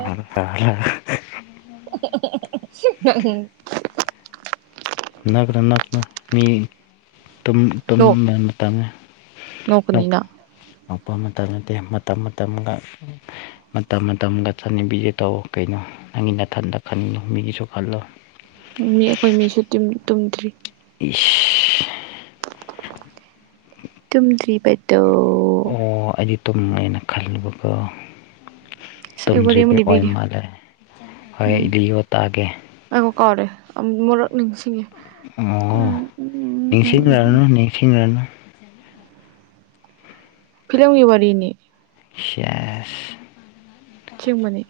ꯅꯛꯅ ꯅꯛꯅ ꯅꯛꯅ ꯃꯤ ꯇꯨꯝ ꯇꯨꯝꯕꯩ ꯃꯥꯇꯝꯅꯦ꫰꫰ ꯅꯣꯛꯀꯅꯤꯅ ꯅꯣꯛꯄ ꯃꯇꯝ ꯅꯠꯇꯦ ꯃꯇꯝ ꯃꯇꯝꯒ꯫ ꯃꯇꯝ ꯃꯇꯝꯒ ꯆꯠꯅꯤꯡꯕꯤꯁꯦ ꯇꯧ ꯀꯩꯅꯣ ꯅꯪꯒꯤ ꯅꯥꯊꯟꯗ ꯈꯟꯒꯅꯨ ꯃꯤꯒꯤꯁꯨ ꯈꯜꯂꯣ꯫ ꯃꯤ ꯑꯩꯈꯣꯏ ꯃꯤꯁꯨ ꯇꯨꯝ ꯇꯨꯝꯗ꯭ꯔꯤ꯫ ꯏꯁ꯫ ꯇꯨꯝꯗ꯭ꯔꯤꯕꯠꯇꯣ꯫ ꯑꯣ ꯑꯩꯗꯤ ꯇꯨꯝꯃꯦꯅ ꯈꯜꯂꯨꯕꯗꯣ꯫ ꯑꯁ ꯑꯩ ꯋꯥꯔꯤ ꯑꯃ ꯇꯨꯝꯗ꯭ꯔꯤꯕꯤ ꯑꯣꯏ ꯂꯤꯕꯤꯒꯦ ꯃꯥꯜꯂꯦ ꯍꯣꯏ ꯂꯤꯌꯣ ꯇꯥꯒꯦ꯫ ꯑꯩꯕꯣꯛ ꯀꯥꯎꯔꯦ ꯑꯃꯨꯔꯛ ꯅꯤꯡꯁꯤꯡꯉꯤ ꯎꯝ ꯎꯝ ꯎꯝ ꯎꯝ꯫ ꯅꯤꯡꯁꯤꯡꯉꯥꯅꯨ꯫ ꯐꯤꯂꯝꯒꯤ ꯋꯥꯔꯤꯅꯤ꯫ ꯁꯦꯁ꯫ ꯑꯁꯦꯡꯕꯅꯤ꯫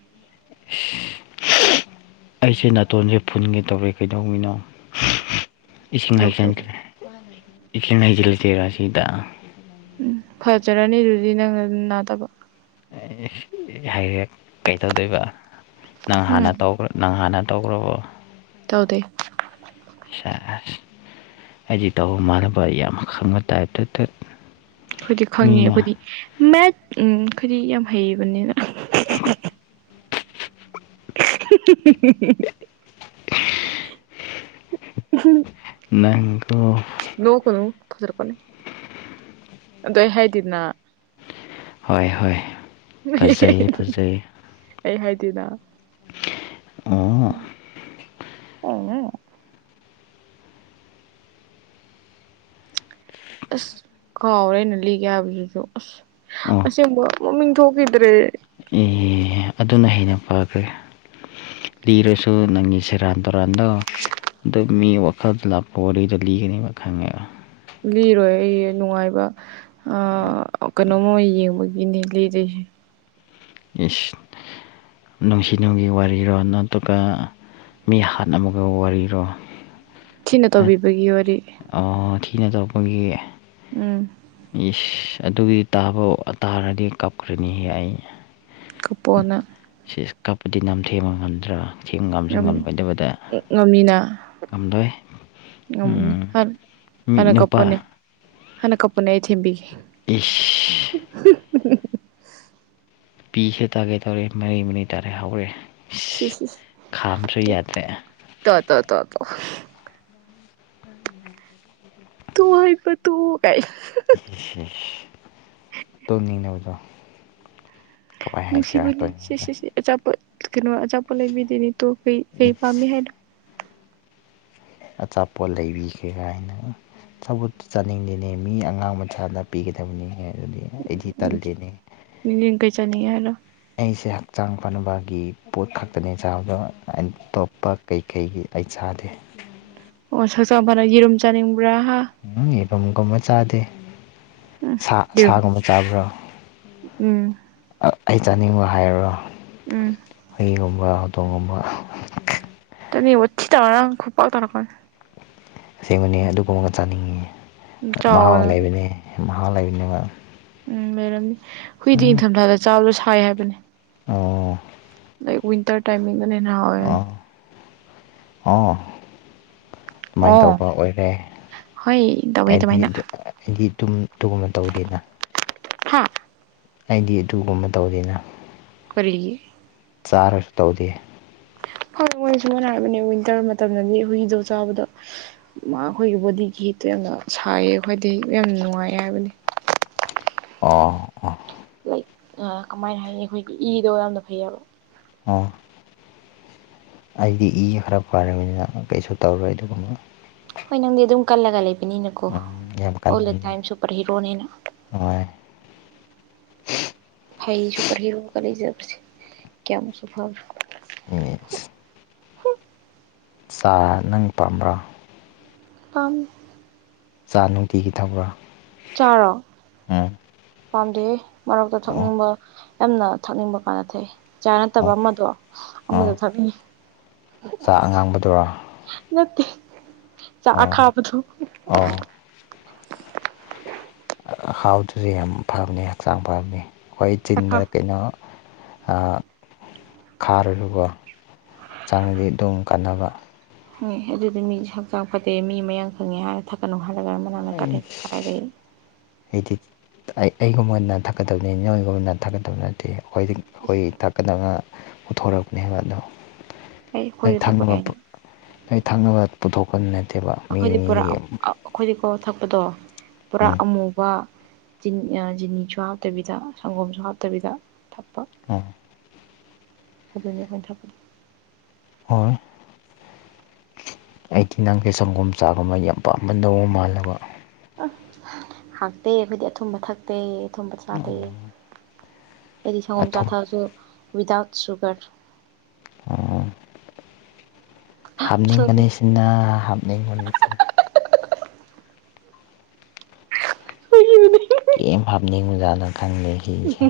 [inaudible] ꯑꯩꯁꯦ ꯅꯥꯇꯣꯟꯁꯦ ꯐꯨꯟꯒꯦ ꯇꯧꯔꯦ ꯀꯩꯗꯧꯕꯩꯅꯣ꯫ ꯏꯁꯤꯡ ꯂꯣꯛꯇꯧꯕ ꯍꯩꯖꯤꯟꯒꯦ ꯏꯁꯤꯡ ꯍꯩꯖꯤꯜꯂꯗꯤ ꯑꯁꯤꯗ꯫ ꯎꯝ ꯐꯖꯔꯅꯤ ꯑꯗꯨꯗꯤ ꯅꯪ ꯅꯥꯇꯣꯟꯗꯨ꯫ ꯍ ꯍꯦꯛ ꯀꯩꯇꯧꯗꯣꯏꯕ ꯅꯪ ꯍꯥꯟꯅ ꯎꯝ ꯇꯧꯕ ꯅꯪ ꯍꯥꯟꯅ ꯇꯧꯈ꯭ꯔꯕꯣ꯫ ꯇꯧꯗꯦ꯫ ꯁꯦꯁ ꯍꯥꯏꯗꯤ ꯇꯧꯕ ꯃꯥꯟꯅꯕ ꯌꯥꯝ ꯈꯪꯕ ꯇꯥꯏꯞꯇ ꯇꯨꯠ ꯑꯩꯈꯣꯏꯗꯤ ꯈꯪꯉꯦ ꯑꯩꯈꯣꯏꯗꯤ ꯃꯦꯠ ꯎꯝ ꯑꯈꯣꯏꯗꯤ ꯌꯥꯝ ꯍꯩꯕꯅꯤꯅ꫰꫰ [unintelligible] ꯅꯪꯒꯨ ꯅꯣꯛ ꯀꯅꯨ ꯊꯥꯖꯤꯟꯂꯛꯀꯅꯤ ꯑꯗꯣ ꯑꯩ ꯍꯥꯏꯗꯦꯗꯅ꯫ ꯍꯣꯏ ꯍꯣꯏ꯫ ꯐꯖꯩ ꯐꯖꯩ [unintelligible] ꯑꯩ ꯍꯥꯏꯗꯦꯅ ꯑꯣ ꯑꯣ ꯎꯪ꯫ ꯑꯁ ꯀꯥꯎꯔꯦ ꯑꯩꯅ ꯂꯤꯒꯦ ꯍꯥꯏꯕꯗꯨꯖꯨ ꯑꯁ꯫ ꯑꯣ ꯑꯁꯦꯡꯕ ꯃꯃꯤꯡ ꯊꯣꯈꯤꯗ꯭ꯔꯦ꯫ ꯑꯦ ꯑꯗꯨꯅ ꯍꯦꯟꯅ ꯐꯈ꯭ꯔꯦ ꯂꯤꯔꯁꯨ ꯅꯪꯒꯤ ꯁꯦꯔꯥꯟ ꯇꯨꯔꯥꯟꯗꯣ꯫ ꯑꯗꯨ ꯃꯤ ꯋꯥꯈꯜꯗ ꯂꯥꯛꯄ ꯋꯥꯔꯤꯗꯨ ꯂꯤꯒꯅꯦꯕ ꯈꯪꯉꯦꯕ꯫ ꯂꯤꯔꯣꯏ ꯑꯩ ꯅꯨꯡꯉꯥꯏꯕ ꯑꯥ ꯀꯩꯅꯣꯝꯃ ꯌꯦꯡꯕꯒꯤꯅꯤ ꯂꯤꯗꯣꯏꯁꯦ꯫ ꯏꯁ ꯅꯨꯡꯁꯤ ꯅꯨꯡꯒꯤ ꯋꯥꯔꯤꯔꯣ ꯅꯠꯇ꯭ꯔꯒ ꯃꯤ ꯍꯥꯠꯅꯕꯒ ꯋꯥꯔꯤꯔꯣ꯫ ꯊꯤꯅ ꯇꯧꯕꯤꯕꯒꯤ ꯋꯥꯔꯤ꯫ ꯑꯣ ꯊꯤꯅ ꯇꯧꯕꯒꯤ꯫ ꯎꯝ꯫ ꯏꯁ ꯑꯗꯨꯒꯤ ꯇꯥꯕꯧ ꯇꯥꯔꯗꯤ ꯀꯞꯈ꯭ꯔꯅꯤꯍꯦ ꯑꯩ꯫ ꯀꯞꯄꯣ ꯅꯪ꯫ ꯁꯤꯁ ꯀꯞꯄꯗꯤ ꯅꯪꯊꯦꯝꯕ ꯉꯝꯗ꯭ꯔꯥ꯫ ꯊꯦꯝꯡ ꯉꯝꯁꯨ ꯉꯝ ꯉꯝꯃꯣꯏꯗꯕꯗ ꯉꯝꯅꯤꯅ ꯉꯝꯂꯣꯏ꯫ ꯉꯝꯅꯤ ꯎꯝ ꯍꯥꯟ ꯃꯤ ꯅꯨꯄꯥ ꯍꯟꯅ ꯀꯞꯄꯣꯅꯦ ꯑꯩ ꯊꯦꯝꯕꯤꯒꯦ꯫ ꯏꯁ ꯄꯤꯁꯦ ꯇꯥꯒꯦ ꯇꯧꯔꯦ ꯃꯔꯤ ꯃꯔꯤ ꯇꯥꯔꯦ ꯍꯧꯔꯦ ꯏꯁ ꯏꯁ ꯏꯁ ꯈꯥꯝꯕꯁꯨ ꯇꯣ ꯌꯥꯗ꯭ꯔꯦ ꯇꯣ ꯇꯣ ꯇꯣ ꯇꯣ ꯍꯥꯏꯕ ꯇꯣꯛꯑꯣ ꯒꯥꯏꯅ ꯏꯁꯤ ꯏꯁ ꯇꯣꯡꯅꯤꯡꯅꯕꯗꯣ ꯅꯨꯡꯁꯤꯕꯅꯤ ꯁꯦ ꯁꯦ ꯁꯦ ꯑꯆꯥꯄꯣꯠ ꯀꯩꯅꯣ ꯑꯆꯥꯄꯣ ꯂꯩꯕꯤꯗꯣꯏꯅꯤ ꯇꯣ ꯀꯩ ꯀꯩ ꯄꯥꯝꯃꯤ ꯏꯁ ꯍꯥꯏꯔꯣ ꯑꯆꯥꯄꯣꯠ ꯂꯩꯕꯤꯒꯦ ꯒꯥꯏꯅ ꯑꯆꯥꯄꯣꯠꯇꯣ ꯆꯥꯅꯤꯡꯗꯦꯅꯦ ꯃꯤ ꯑꯉꯥꯡ ꯃꯆꯥꯗ ꯄꯤꯒꯗꯕꯅꯤꯅꯦ ꯑꯗꯨꯗꯤ ꯑꯩꯗꯤ ꯇꯜꯂꯤꯅꯦ꯫ ꯃꯤꯅꯤꯡ ꯀꯩ ꯆꯥꯅꯤꯡ ꯍꯥꯏꯔꯣ ꯑꯩꯁꯦ ꯍꯛꯆꯥꯡ ꯐꯅꯕꯒꯤ ꯄꯣꯠ ꯈꯛꯇꯅꯦ ꯆꯥꯕ ꯑꯥꯏ ꯇꯣꯞꯄ ꯀꯩ ꯀꯩꯒꯤ ꯑꯩ ꯆꯥꯗꯦ꯫ ꯑꯣ ꯁꯍꯛꯆꯥꯡ ꯐꯅ ꯌꯦꯔꯨꯝ ꯆꯥꯅꯤꯡꯕ꯭ꯔꯥ ꯍꯥ ꯎꯝ ꯍꯨꯝ ꯌꯦꯔꯨꯝꯒꯨꯝꯕ ꯆꯥꯗꯦ꯫ ꯁꯥ ꯎꯝ ꯁꯥꯒꯨꯝꯕ ꯆꯥꯕ꯭ꯔꯣ ꯎꯝ ꯑꯥ ꯑꯩ ꯆꯥꯅꯤꯡꯕ ꯍꯥꯏꯌꯨꯔꯣ꯫ ꯎꯝ ꯍꯨꯏꯒꯨꯝꯕ ꯍꯧꯗꯣꯡꯒꯨꯝꯕ꯫ ꯇꯣꯅꯤ ꯋꯥꯊꯤ ꯇꯧꯔ ꯈꯨꯄꯥꯛ ꯊꯥꯔꯛꯀꯅꯤ꯫ ꯑꯁꯦꯡꯕꯅꯦ ꯑꯗꯨꯒꯨꯝꯕꯒ ꯆꯥꯅꯤꯡꯉꯦ ꯃꯍꯥꯎ ꯆꯥꯎꯅ ꯂꯩꯕꯅꯦ ꯃꯍꯥꯎ ꯂꯩꯕꯅꯦꯕ꯫ ꯎꯝ ꯂꯩꯔꯝꯅꯤ ꯍꯨꯏꯗꯤ ꯎꯝ ꯏꯪꯊꯝꯊꯥꯗ ꯆꯥꯕꯗꯣ ꯁꯥꯏ ꯍꯥꯏꯕꯅꯦ꯫ ꯑꯣ ꯂꯥꯏꯛ ꯋꯤꯟꯇꯔ ꯇꯥꯏꯃꯤꯡꯗꯅꯥ ꯍꯦꯟꯅ ꯍꯥꯎꯏ ꯍꯥꯏꯅꯦ꯫ ꯑꯣ ꯑꯣ ꯑꯗꯨꯃꯥꯏ ꯑꯣ ꯇꯧꯕ ꯑꯣꯏꯔꯦ ꯍꯣꯏ ꯇꯧꯋꯦ ꯑꯩꯗꯤ ꯑꯗꯨꯃꯥꯏꯅ ꯑꯗꯨ ꯑ ꯑꯩꯗꯤ ꯇꯨꯝ ꯇꯨꯒꯨꯝꯕ ꯇꯧꯗꯦꯅ ꯍꯥꯥ ꯑꯩꯗꯤ ꯑꯗꯨꯒꯨꯝꯕ ꯇꯧꯗꯦꯅ꯫ ꯀꯔꯤꯒꯤ ꯆꯥꯔꯁꯨ ꯇꯧꯗꯦ꯫ ꯍꯣꯏ ꯃꯣꯏ ꯁꯨ ꯄꯤꯏꯅ ꯍꯥꯏꯔꯕꯅꯦ ꯋꯤꯟꯇꯔ ꯃꯇꯝꯗꯗꯤ ꯍꯨꯏꯗꯣ ꯆꯥꯕꯗꯣ ꯃꯥ ꯈꯣꯏꯒꯤ ꯕꯣꯗꯤꯒꯤ ꯍꯤꯠꯇꯣ ꯌꯥꯝꯅ ꯁꯥꯏꯌꯦ ꯈꯣꯏꯗꯤ ꯌꯥꯝꯅ ꯅꯨꯡꯉꯥꯏꯌꯦ ꯍꯥꯏꯕꯅꯤ꯫ ꯑꯣ ꯑꯣ ꯂꯥꯏꯛ ꯑꯥ ꯀꯃꯥꯏꯅ ꯍꯥꯏꯅꯤ ꯑꯩꯈꯣꯏꯒꯤ ꯏꯗꯣ ꯌꯥꯝꯅ ꯐꯩꯑꯦꯕ ꯑꯣ ꯑꯩꯗꯤ ꯏ ꯈꯔ ꯐꯔꯕꯅꯤꯅ ꯀꯩꯁꯨ ꯇꯧꯔꯣꯏ ꯑꯗꯨꯒꯨꯝꯕ ꯍꯣꯏ ꯅꯪꯗꯤ ꯑꯗꯨꯝ ꯀꯜꯂꯒ ꯂꯩꯕꯅꯤꯅꯀꯣ ꯌꯥꯝ ꯑꯣꯜ ꯗ ꯀꯟꯕꯅꯦ ꯇꯥꯏꯝ ꯁꯨꯄꯔ ꯍꯤꯔꯣꯅꯦꯅ ꯍꯣꯏ ꯐꯩ ꯁꯨꯄꯔ ꯍꯦꯔꯣꯒ ꯂꯩꯖꯕꯁꯦ ꯀꯌꯥꯝꯃꯨꯛꯁꯨ ꯐꯕꯔꯥ ꯑꯁ ꯆꯥꯔ ꯅꯪ ꯄꯥꯝꯕ꯭ꯔꯥ ꯄꯥꯝ ꯆꯥ ꯅꯨꯡꯇꯤꯒꯤ ꯊꯛꯕ꯭ꯔꯥ ꯆꯥꯔꯣ ꯄꯥꯝꯗꯦꯍꯦ ꯃꯔꯛꯇ ꯑꯣ ꯊꯛꯅꯤꯡꯕ ꯌꯥꯝꯅ ꯊꯛꯅꯤꯡꯕ ꯀꯥꯟꯅ ꯊꯛꯏ ꯆꯥ ꯅꯠꯇꯕ ꯑꯣ ꯑꯃꯗꯣ ꯑꯃꯗꯣ ꯊꯛꯅꯤꯡꯉꯤ꯫ ꯆꯥꯛ ꯑꯉꯥꯡꯕꯗꯨꯔꯣ ꯅꯠꯇꯦ ꯆꯥ ꯑꯣ ꯑꯈꯥꯕꯗꯣ ꯑꯣ ꯑꯈꯥꯕꯗꯨꯗꯤ ꯌꯥꯝ ꯐꯕꯅꯤ ꯍꯛꯆꯥꯡ ꯐꯕꯅꯤ ꯑꯩꯈꯣꯏ ꯆꯤꯟꯗ ꯑꯈꯥ ꯀꯩꯅꯣ ꯑ ꯈꯥꯔꯨꯅꯨꯀꯣ ꯆꯥꯡꯉꯥꯗꯤ ꯑꯗꯨꯝ ꯀꯥꯟꯅꯕ ꯃꯤ ꯑꯗꯨꯗꯤ ꯃꯤ ꯍꯛꯆꯥꯡ ꯐꯠꯇꯦ ꯃꯤ ꯃꯌꯥꯡ ꯀꯪꯉꯦ ꯍꯥꯏꯔ ꯊꯛꯀꯠꯅꯨ ꯍꯥꯏꯔꯒ ꯃꯅꯥ ꯅꯪꯅ ꯀꯔꯤ ꯀꯗꯥꯏꯗꯒꯤ ꯑꯩꯗꯤ ꯑꯩ ꯑꯩꯒꯨꯝꯕꯅ ꯊꯛꯀꯗꯕꯅꯤ ꯅꯣꯏꯒꯨꯝꯕꯅ ꯊꯛꯀꯗꯕ ꯅꯠꯇꯦ ꯑꯩꯈꯣꯏ ꯑꯩꯈꯣꯏ ꯊꯛꯗꯕ ꯄꯨꯊꯣꯔꯛꯄꯅꯦꯕ ꯑꯗꯣ ꯑꯩ ꯅꯩ ꯑꯩꯈꯣꯏꯁꯨ ꯊꯛꯄ ꯊꯛꯅꯕ ꯄꯨ ꯌꯥꯏꯅ ꯅꯩ ꯊꯛꯅꯕ ꯄꯨꯊꯣꯛꯄ ꯅꯠꯇꯦꯕ ꯃꯤ ꯑꯩꯈꯣꯏꯗꯤ ꯄꯨꯔꯥ ꯃꯤꯒꯤ ꯑꯩꯈꯣꯏꯗꯤꯀꯣ ꯊꯛꯄꯗꯣ ꯄꯨꯔꯥ ꯎꯝ ꯑꯃꯨꯕ ꯆꯤꯅ ꯑ ꯆꯤꯅꯤꯁꯨ ꯍꯥꯞꯇꯕꯤꯗ ꯁꯪꯒꯣꯝꯁꯨ ꯍꯥꯞꯇꯕꯤꯗ ꯊꯛꯄ ꯑꯥ [unintelligible] ꯍꯣꯏ ꯑꯩꯗꯤ ꯅꯪꯁꯦ ꯁꯪꯒꯣꯝ ꯆꯥꯕꯃ ꯌꯥꯝ ꯄꯥꯝꯕ ꯗꯣ ꯃꯥꯜꯂꯕ ꯑ ꯍꯥꯎꯇꯦ ꯑꯈꯣꯏꯗꯤ ꯑꯊꯨꯝꯕꯊꯛ ꯇꯦ ꯑꯊꯨꯝꯕ ꯆꯥꯗꯦ ꯑꯩꯗꯤ ꯁꯪꯒꯣꯝ ꯆꯥ ꯑꯊꯨꯝ ꯊꯛꯑꯁꯨ ꯋꯤꯗꯥꯥꯎꯠ ꯁꯨꯒꯔ ꯑꯣ ꯍꯥꯞꯅꯤꯡꯕꯅꯤꯁꯤꯅ ꯍꯥꯞꯅꯤꯡꯕꯅꯤꯁꯤꯅ [unintelligible] ꯀꯦꯝ ꯍꯥꯞꯅꯤꯡ ꯖꯠꯅꯣ ꯈꯪꯗꯦ ꯁꯤꯁꯦ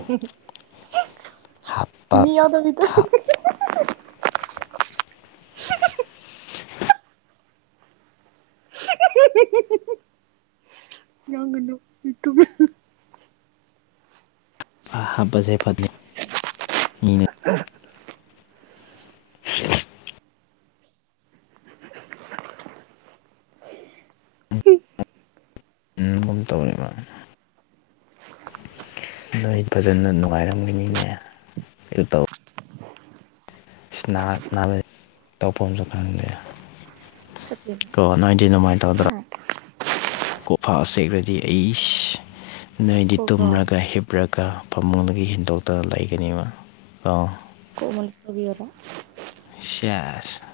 ꯆꯤꯅꯤ ꯍꯥꯞꯄ ꯌꯥꯎꯗꯕꯤꯗ [unintelligible] ꯍꯥꯞꯄꯁꯦ ꯐꯠꯅꯤ ꯃꯤꯅ [inaudible] [inaudible] ꯑꯗꯨꯝ ꯇꯧꯏꯔ ꯅꯣꯏ ꯐꯖꯅ ꯅꯨꯡꯉꯥꯏꯔꯝꯒꯅꯤꯅꯦ ꯑꯗꯨ ꯇꯧ ꯏꯁ ꯅꯥꯍꯥꯟ ꯅꯥꯕꯩ ꯇꯧꯐꯝꯁꯨ ꯈꯪꯗꯦ ꯐꯠꯇꯦꯕ ꯀꯣ ꯅꯣꯏꯗꯤ ꯑꯗꯨꯃꯥꯏ ꯍꯥ ꯇꯧꯗ꯭ꯔꯣ ꯀꯣꯐꯥ ꯁꯦꯛꯂꯗꯤ ꯑꯩꯁ ꯅꯣꯏꯗꯤ ꯀꯣꯛꯂꯣ ꯇꯨꯝꯔꯒ ꯍꯤꯞ ꯄꯔꯒ ꯐꯃꯨꯡꯗꯒꯤ ꯍꯦꯟꯗꯣꯛꯇꯒ ꯂꯩꯒꯅꯤꯕ ꯑ [unintelligible] ꯁꯦꯁ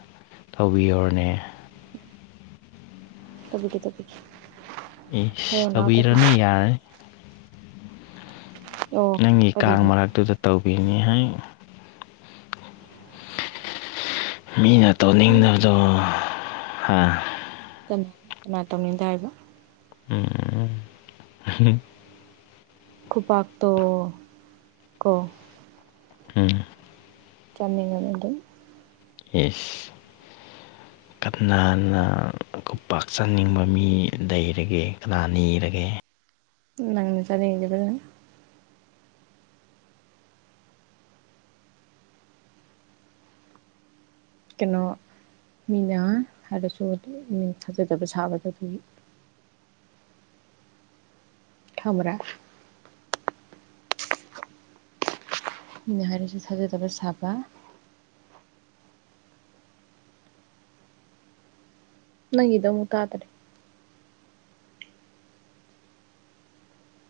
ꯇꯧꯕꯤꯌꯣꯅꯦ ꯇꯧꯕꯤꯒꯦ ꯇꯧꯕꯤꯒꯦ ꯏꯁ ꯍꯌꯦꯡ ꯂꯥꯛꯑꯣ ꯇꯧꯕꯤꯔꯅꯨ ꯇꯧꯕꯤꯒꯦ ꯌꯥꯔꯅꯤ ꯑꯣ ꯅꯪꯒꯤ ꯀꯥꯡ ꯑꯗꯨꯒꯤ ꯃꯔꯛꯇꯨꯗ ꯇꯧꯕꯤꯅꯤ ꯍꯥꯏ ꯃꯤꯅ ꯇꯧꯅꯤꯡꯗꯕꯗꯣ ꯍꯥ ꯃ ꯀꯅ ꯇꯧꯅꯤꯡꯇꯦ ꯍꯥꯏꯕ ꯎꯝ ꯈꯨꯐꯥꯛꯇꯣ ꯀꯣ ꯎꯝ ꯆꯅꯤꯡ ꯉꯒꯗꯤ ꯌꯦꯁ ꯀꯅꯥꯅ ꯑꯩꯈꯣꯏ ꯈꯨꯄꯥꯛꯆꯟꯅꯤꯡꯕ ꯃꯤ ꯂꯩꯔꯒꯦ ꯀꯅꯥ ꯅꯤꯔꯒꯦ ꯅꯪ ꯆꯥꯅꯤꯡꯉꯤꯗꯣ ꯀꯩꯅꯣ ꯃꯤꯅ ꯍꯥꯏꯔꯁꯨ ꯃꯤ ꯊꯥꯖꯗꯕ ꯁꯥꯕꯗꯣ ꯊꯝꯔꯥ ꯃꯤꯅ ꯍꯥꯏꯔꯤꯁꯨ ꯊꯥꯖꯗꯕ ꯁꯥꯕ ꯅꯪꯒꯤꯗ ꯑꯃꯨꯛ ꯇꯥꯗꯔꯦ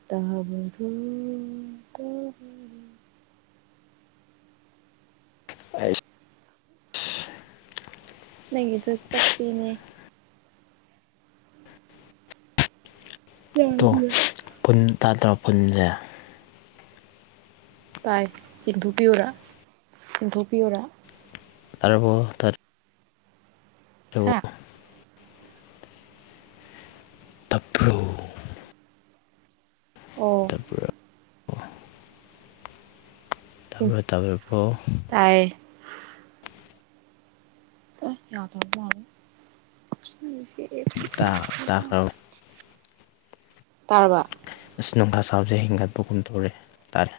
ꯇꯥꯕꯔꯨꯝ ꯀꯣ ꯑ ꯅꯪꯒꯤꯗꯨ ꯆꯠꯄꯤꯅꯦ ꯇꯣ ꯌꯥꯗ꯭ꯔꯦ ꯐꯨꯟ ꯇꯥ ꯇꯔ ꯐꯨꯟꯖꯦ ꯇꯥꯏ ꯆꯤꯡꯊꯣꯛꯄꯤꯌꯨꯔ ꯆꯤꯡꯊꯣꯛꯄꯤꯌꯨꯔ ꯇꯔꯥꯕꯣ ꯇꯔ ꯊꯕꯣ ꯍꯥ ꯇꯞꯄ꯭ꯔꯣ ꯑꯣ ꯇꯥꯄꯔ ꯇꯕ꯭ꯔ ꯇꯕ꯭ꯔ ꯄꯣ ꯇꯥꯏꯌꯦ ꯑꯩ [unintelligible] ꯇꯥ ꯇꯥꯈ꯭ꯔꯕ [unintelligible] ꯇꯔꯕꯥ ꯑꯁ ꯅꯨꯡꯁꯥ ꯁꯕꯁꯦ ꯍꯦꯟꯒꯠꯄꯒꯨꯝ ꯇꯧꯔꯦ ꯇꯥꯔꯦ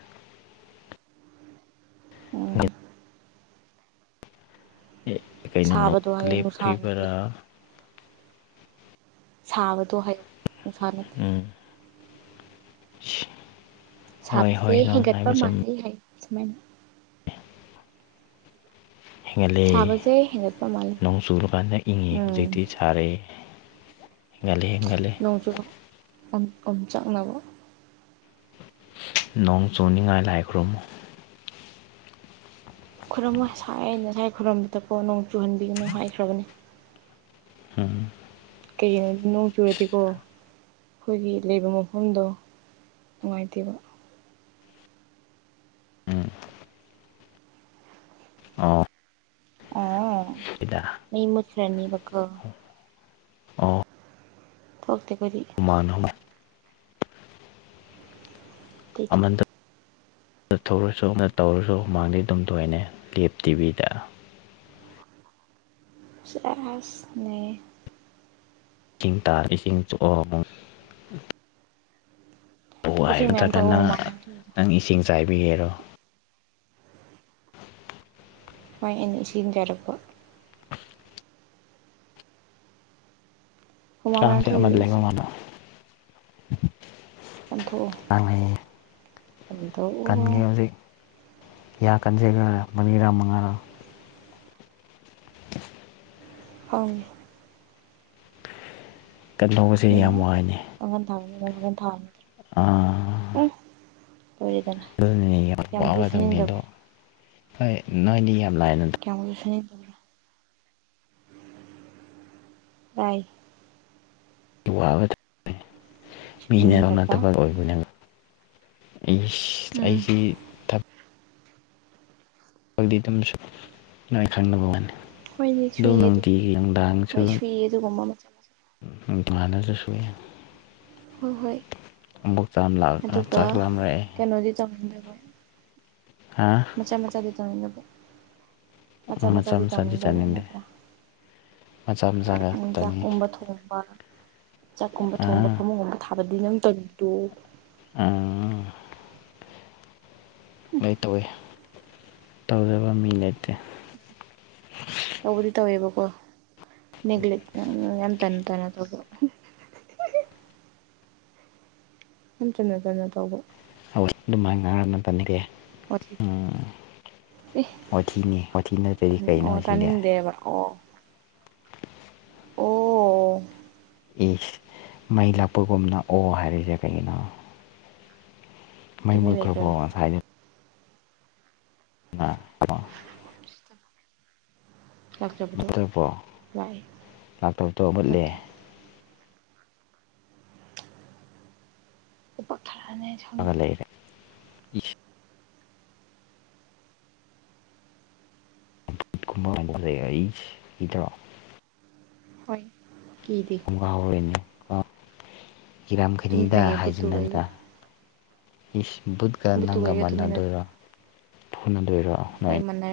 [unintelligible] ꯑꯦ ꯀꯩꯅꯅꯣꯛ ꯁꯥꯕꯗꯣ ꯍꯥꯏꯌꯨ ꯅꯨꯡꯁꯥ ꯅꯠꯇꯦ ꯂꯦꯞꯈ꯭ꯔꯤꯕꯔꯥ ꯁꯥꯕꯗꯣ ꯍꯥꯏ ꯅꯨꯡꯁꯥ ꯅꯠꯇꯦ ꯎꯝ [unintelligible] ꯍꯣꯏ ꯁꯥꯕꯁꯦ ꯍꯣꯏ ꯅꯪ ꯍꯦꯟꯒꯠꯄ ꯍꯥꯏꯕ ꯆꯨꯝꯃꯤ ꯃꯥꯜꯂꯦ ꯍꯥꯏꯌꯨ ꯁꯨꯃꯥꯏꯅ ꯍꯦꯟꯒꯠꯂꯦ ꯁꯥꯕꯁꯦ ꯍꯦꯟꯒꯠꯄ ꯃꯥꯜꯂꯤ ꯅꯣꯡ ꯆꯨꯔꯀꯥꯟꯗ ꯏꯪꯉꯤ ꯎꯝ ꯍꯧꯖꯤꯛꯇꯤ ꯁꯥꯔꯦ ꯍꯦꯟꯒꯠꯂꯦ ꯍꯦꯟꯒꯠꯂꯦ ꯅꯣꯡ ꯆꯨꯔꯣ ꯑꯣꯝ ꯑꯣꯝꯆꯥꯛꯅꯕ ꯅꯣꯡ ꯆꯨꯅꯤꯡꯉꯥꯏ ꯂꯥꯏ ꯈꯨꯔꯨꯝꯃꯣ ꯈꯨꯔꯝꯃꯣꯢ ꯁꯥꯏꯑꯦ ꯉꯁꯥꯏ ꯈꯨꯔꯨꯝꯕꯗꯀꯣ ꯅꯣꯡ ꯆꯨꯍꯟꯕꯤꯒꯅꯨ ꯍꯥꯏꯈ꯭ꯔꯕꯅꯤ [unintelligible] ꯀꯩꯒꯤꯅꯣꯗꯤ ꯅꯣꯡ ꯆꯨꯔꯗꯤꯀꯣ ꯈꯣꯏꯒꯤ ꯂꯩꯕ ꯃꯐꯝꯗꯣ ꯅꯨꯡꯉꯥꯏꯇꯦꯕ ꯎꯝ ꯑꯣ [unintelligible] [unintelligible] ꯃꯩ ꯃꯨꯠꯈꯔꯅꯤꯕꯀꯣ ꯊꯣꯛꯇꯦ ꯈꯨꯗꯤ ꯃꯥꯟꯍꯣꯃꯥꯟ ꯇꯩꯊꯣꯛ ꯑꯃꯟꯇ ꯊꯣꯛꯂꯁꯨ ꯅꯇꯧꯔꯁꯨ ꯍꯨꯃꯥꯡꯗꯤ ꯑꯗꯨꯝ ꯊꯣꯛꯑꯦꯅꯦ ꯂꯦꯞ ꯇꯤꯕꯤꯗ ꯁꯦꯁ ꯅꯩꯌꯦ ꯆꯤꯡ ꯇꯥ ꯏꯁꯤꯡ ꯆꯣꯡ ꯏꯁꯤꯡ [unintelligible] ꯃꯌꯥꯝ ꯊꯛꯑꯣ ꯇ꯭ꯔꯒꯅ ꯍꯨꯃꯥꯡ ꯃꯌꯥꯝ ꯊꯣꯛꯄꯗꯣ ꯅꯪ ꯏꯁꯤꯡ ꯆꯥꯏꯕꯤꯒꯦꯔꯣ ꯍꯣꯏ ꯑꯩꯅ ꯏꯁꯤꯡꯖꯔꯛꯄ ꯍꯨꯃꯥꯡ ꯃꯌꯥꯝ ꯀꯥꯡꯁꯦ ꯊꯣꯛꯏꯁꯦ ꯑꯃꯗ ꯂꯩꯕ ꯏꯁꯤꯡ ꯃꯟꯕ ꯀꯥꯡ ꯂꯩꯌꯦ ꯑꯟꯘꯧ ꯀꯟꯒꯦ ꯍꯧꯖꯤꯛ ꯌꯥ ꯀꯟꯖꯦꯒꯥ ꯃꯔꯤꯔꯥ ꯃꯉꯥꯔꯥ ꯐꯥꯎꯅꯦ ꯀꯟꯗꯧꯕꯁꯦ ꯌꯥꯝ ꯋꯥꯏꯅꯦ ꯀꯥꯡꯒꯟ ꯊꯥ [unintelligible] ꯑ ꯂꯣꯏꯔꯦꯗꯅ ꯑꯗꯨꯅꯅꯦ ꯌꯥꯝ ꯀꯌꯥꯃꯨꯛꯁꯨ ꯋꯥꯕꯗꯧꯅꯦ ꯑꯗꯣ ꯁꯨꯅꯤꯡꯗꯕ꯭ꯔꯥ ꯍꯣꯏ ꯅꯣꯏꯗꯤ ꯌꯥꯝ ꯂꯥꯏꯅ ꯀꯌꯥꯃꯁꯨꯅꯤꯠ ꯥꯂꯥꯏ ꯋꯥꯕ ꯃꯤꯅꯔꯣꯅ ꯁꯨꯅꯤꯡꯗꯕ ꯊꯕꯛ ꯑꯣꯏ ꯅ ꯑꯩꯁ ꯎꯝ ꯑꯩꯁꯤ ꯈꯣꯢꯗꯤ ꯑꯗꯨꯝꯁꯨ ꯅꯣꯢ ꯈꯪꯅꯕ ꯋꯥꯅꯦ ꯑꯗꯨ ꯅꯨꯡꯇꯤꯒꯤ ꯅꯨꯡꯗꯥꯡꯁꯨ ꯀꯤ ꯑꯗꯨꯒꯨꯝꯕꯃ ꯕꯥꯅꯗꯔꯁꯨꯌꯦ ꯍꯣꯏ ꯍꯣꯏ ꯑꯃꯨꯛ ꯆꯥꯛ ꯂꯥꯝ ꯑꯗꯨꯒ ꯆꯥꯛꯂꯥꯝꯔꯛꯑꯦ ꯀꯩꯅꯣꯗꯤ [unintelligible] ꯍꯥ ꯃꯆꯥ ꯃꯆꯥꯗꯤ ꯇꯥꯡꯅꯤꯡꯗꯕ ꯃꯆꯥ ꯃꯆꯥꯗꯤ ꯇꯥꯡꯅꯤꯡꯗꯕ ꯅꯠꯇ꯭ꯔꯥ ꯃꯆꯥ ꯃꯆꯥꯒ ꯆꯥꯅꯤꯡꯉꯤ ꯆꯥꯛꯀꯨꯝꯕ ꯊꯣꯡꯕ ꯆꯥꯛꯀꯨꯝꯕ ꯊꯣꯡꯕ ꯑꯥ ꯐꯃꯨꯡꯒꯨꯝꯕ ꯊꯥꯕꯗꯤ ꯅꯪ ꯇꯧꯏꯗꯣ ꯑ ꯂꯣꯏ ꯇꯧꯋꯤ ꯇꯧꯗꯕ ꯃꯤ ꯂꯩꯇꯦ ꯇꯧꯕꯗꯤ ꯇꯧꯋꯦꯕꯀꯣ ꯅꯦꯒ꯭ꯂꯦꯛ ꯌꯥꯝ ꯇꯟ ꯇꯟꯅ ꯇꯧꯕ ꯌꯥꯝ ꯇꯟꯅ ꯇꯟꯅ ꯇꯧꯕ ꯍꯣꯏ ꯑꯗꯨꯃꯥꯏꯟ ꯋꯥꯊꯤ ꯑꯦ [unintelligible] ꯋꯥꯊꯤꯅꯤ ꯋꯥꯊꯤ ꯅꯠꯇ꯭ꯔꯗꯤ ꯀꯩꯅꯣ ꯑꯣ ꯁꯤꯗꯤ ꯇꯥꯅꯤꯡꯗꯦꯕ ꯑꯣ ꯑꯣ ꯑꯦ ꯃꯩ ꯂꯥꯛꯄꯒꯨꯝꯅ ꯑꯣ ꯍꯥꯏꯔꯤꯁꯦ ꯀꯩꯒꯤꯅꯣ ꯃꯩ ꯇꯨꯃꯤꯟ ꯃꯨꯠꯈ꯭ꯔꯕꯣ ꯂꯩꯈ꯭ꯔꯒꯦ ꯉꯁꯥꯏ [unintelligible] [unintelligible] ꯂꯥꯛꯇꯕꯗꯣ ꯂꯥꯛꯑꯦ [unintelligible] ꯂꯥꯛꯇꯣꯛ ꯇꯣ ꯃꯨꯠꯂꯦ ꯅꯠꯇꯦ ꯈꯨꯄꯥꯛ ꯊꯥꯔꯛꯑꯅꯤ [unintelligible] ꯑꯃ ꯂꯩꯔꯦ ꯑꯃ ꯑꯃ [unintelligible] ꯏꯗ꯭ꯔꯣ ꯍꯣꯏ ꯀꯤꯗꯦ ꯉꯥꯎꯔꯤꯅꯦ ꯑ ꯀꯤꯔꯝ ꯇꯨꯃꯤꯟ ꯈꯩꯅꯤꯗ ꯂꯩꯌꯦ ꯕꯨꯠꯇꯨꯒ ꯑꯩꯒ ꯍꯥꯏꯖꯤꯟꯅꯅꯨꯗ ꯏꯁ ꯕꯨꯠꯀ ꯕꯨꯠꯇꯨꯒ ꯅꯪꯒ ꯑꯩꯒ ꯇꯨꯃꯤꯟꯅ ꯃꯥꯟꯅꯗꯣꯏꯔꯣ ꯐꯨꯅꯗꯣꯏꯔꯣ ꯍꯣꯏ ꯅꯣꯏꯅꯤ ꯃꯟ